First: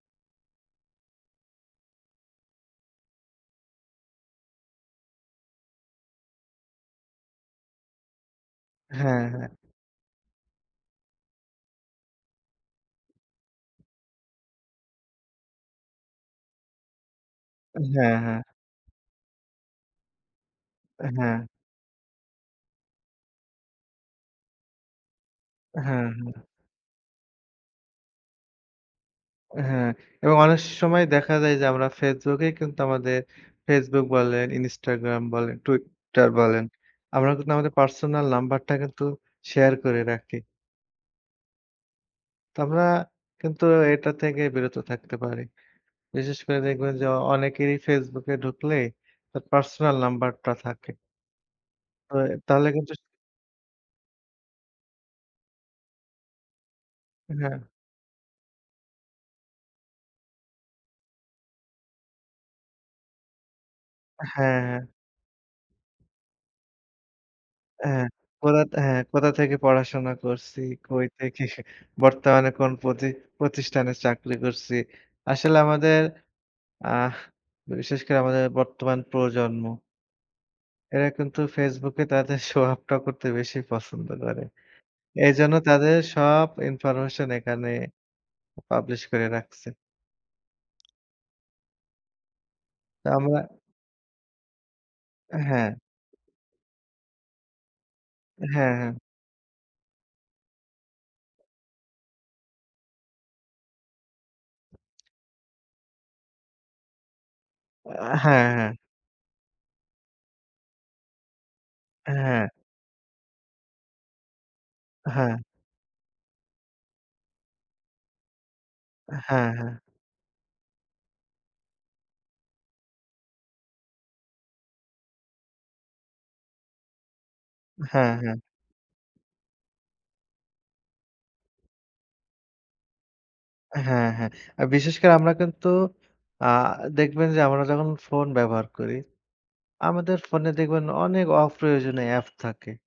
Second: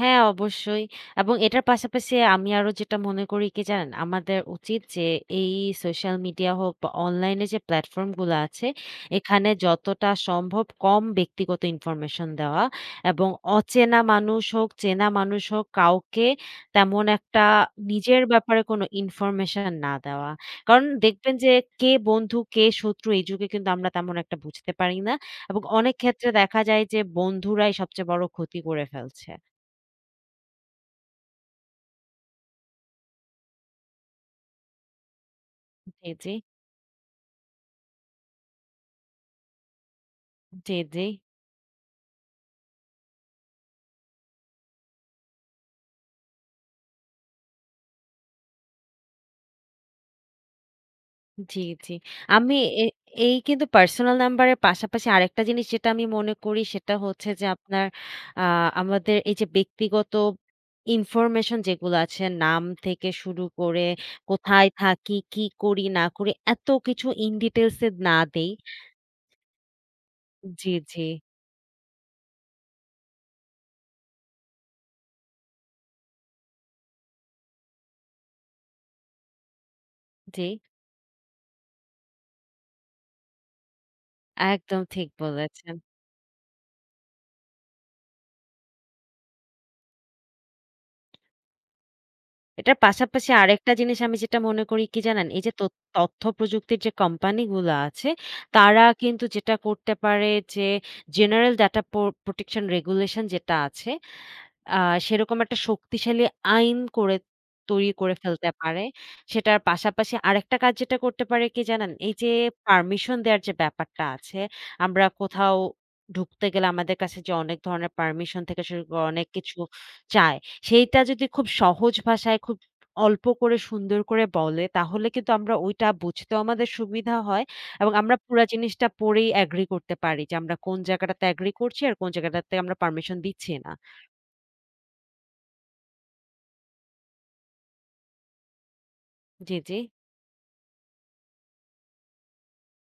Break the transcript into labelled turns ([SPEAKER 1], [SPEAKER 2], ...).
[SPEAKER 1] হ্যাঁ, অবশ্যই। এবং এটার পাশাপাশি আমি আরো যেটা মনে করি কি, জানেন? আমাদের উচিত যে, এই সোশ্যাল মিডিয়া হোক বা অনলাইন এ যে প্লাটফর্ম গুলা আছে,
[SPEAKER 2] হ্যাঁ, হ্যাঁ।
[SPEAKER 1] এখানে যতটা সম্ভব কম ব্যক্তিগত ইনফরমেশন দেওয়া এবং অচেনা মানুষ হোক, চেনা মানুষ হোক, কাউকে তেমন একটা
[SPEAKER 2] হ্যাঁ,
[SPEAKER 1] নিজের
[SPEAKER 2] হ্যাঁ।
[SPEAKER 1] ব্যাপারে কোনো ইনফরমেশন না দেওয়া। কারণ, দেখবেন
[SPEAKER 2] হ্যাঁ।
[SPEAKER 1] যে কে বন্ধু, কে শত্রু, এই যুগে কিন্তু আমরা তেমন একটা বুঝতে পারি না। এবং অনেক
[SPEAKER 2] হ্যাঁ,
[SPEAKER 1] ক্ষেত্রে
[SPEAKER 2] হ্যাঁ।
[SPEAKER 1] দেখা যায় যে, বন্ধুরাই সবচেয়ে বড় ক্ষতি করে ফেলছে।
[SPEAKER 2] হ্যাঁ। এবং অনেক সময় দেখা যায় যে, আমরা ফেসবুক এ কিন্তু আমাদের, ফেসবুক বলেন, ইনস্টাগ্রাম বলেন,
[SPEAKER 1] জ্বী,
[SPEAKER 2] টুইটার
[SPEAKER 1] জ্বী।
[SPEAKER 2] বলেন। আমরা কিন্তু আমাদের পার্সোনাল নাম্বারটা কিন্তু শেয়ার করে রাখি।
[SPEAKER 1] জ্বী, জ্বী।
[SPEAKER 2] তো, আমরা কিন্তু এটা থেকে বিরত থাকতে পারি। বিশেষ করে দেখবেন যে, অনেকেরই ফেসবুকে ঢুকলে, তার পার্সোনাল নাম্বারটা থাকে।
[SPEAKER 1] জ্বী, জ্বী।
[SPEAKER 2] তো এ
[SPEAKER 1] আমি
[SPEAKER 2] তাহলে
[SPEAKER 1] এ
[SPEAKER 2] কিন্তু
[SPEAKER 1] এই কিন্তু পার্সোনাল নাম্বারের পাশাপাশি আরেকটা জিনিস যেটা আমি মনে করি, সেটা হচ্ছে যে,
[SPEAKER 2] হ্যাঁ।
[SPEAKER 1] আপনার আ আমাদের এই যে ব্যক্তিগত ইনফরমেশন যেগুলো আছে, নাম থেকে শুরু করে,
[SPEAKER 2] হ্যাঁ,
[SPEAKER 1] কোথায়
[SPEAKER 2] হ্যাঁ।
[SPEAKER 1] থাকি, কি করি, না করি, এত কিছু In Details এ
[SPEAKER 2] হ্যাঁ,
[SPEAKER 1] না দেই।
[SPEAKER 2] কোথা হ্যাঁ, কোথা থেকে পড়াশোনা করসি,
[SPEAKER 1] জ্বী,
[SPEAKER 2] কই
[SPEAKER 1] জ্বী।
[SPEAKER 2] থেকে বর্তমানে কোন পতি পতিষ্ঠানে চাকরি করছি। আসলে আমাদের, আহ বিশেষ করে আমাদের বর্তমান প্রজন্ম
[SPEAKER 1] জ্বী।
[SPEAKER 2] এরা কিন্তু ফেসবুকে তাদের শো-অফটা করতে বেশি পছন্দ করে।
[SPEAKER 1] একদম, ঠিক
[SPEAKER 2] এজন্য
[SPEAKER 1] বলেছেন।
[SPEAKER 2] তাদের সব ইনফরমেশন, এখানে publish করে রাখছে।
[SPEAKER 1] এটার পাশাপাশি
[SPEAKER 2] আমরা
[SPEAKER 1] আরেকটা জিনিস, আমি যেটা মনে করি কি জানেন? এই যে তত
[SPEAKER 2] হ্যাঁ।
[SPEAKER 1] তথ্য প্রযুক্তির যে কোম্পানি গুলা আছে,
[SPEAKER 2] হ্যাঁ,
[SPEAKER 1] তারা
[SPEAKER 2] হ্যাঁ।
[SPEAKER 1] কিন্তু যেটা করতে পারে যে, General data পোর Protection Regulation যেটা আছে, আ সেরকম একটা শক্তিশালী আইন করে,
[SPEAKER 2] আ
[SPEAKER 1] তৈরি করে
[SPEAKER 2] হ্যাঁ,
[SPEAKER 1] ফেলতে
[SPEAKER 2] হ্যাঁ।
[SPEAKER 1] পারে। সেটার পাশাপাশি আরেকটা কাজ যেটা করতে পারে, কি জানেন? এই যে
[SPEAKER 2] হ্যাঁ।
[SPEAKER 1] পারমিশন দেওয়ার যে ব্যাপারটা আছে, আমরা
[SPEAKER 2] হ্যাঁ।
[SPEAKER 1] কোথাও ঢুকতে গেলে, আমাদের কাছে যে অনেক ধরণের পারমিশন থেকে শুরু করে, অনেক
[SPEAKER 2] হ্যাঁ,
[SPEAKER 1] কিছু
[SPEAKER 2] হ্যাঁ।
[SPEAKER 1] চায়। সেইটা যদি, খুব সহজ ভাষায়, খুব অল্প করে, সুন্দর করে বলে, তাহলে কিন্তু আমরা ওইটা বুঝতেও আমাদের সুবিধা হয়। এবং
[SPEAKER 2] হ্যাঁ,
[SPEAKER 1] আমরা
[SPEAKER 2] হ্যাঁ।
[SPEAKER 1] পুরা জিনিসটা পড়েই agree করতে পারি যে, আমরা কোন জায়গাটাতে agree করছি, আর কোন জায়গাটাতে আমরা পারমিশন দিচ্ছি না।
[SPEAKER 2] হ্যাঁ, হ্যাঁ। আ বিশেষ করে আমরা কিন্তু আ দেখবেন যে, আমরা যখন ফোন ব্যবহার করি,
[SPEAKER 1] জ্বী, জ্বী।
[SPEAKER 2] আমাদের ফোনে দেখবেন, অনেক অপ্রয়োজনীয় অ্যাপ থাকে।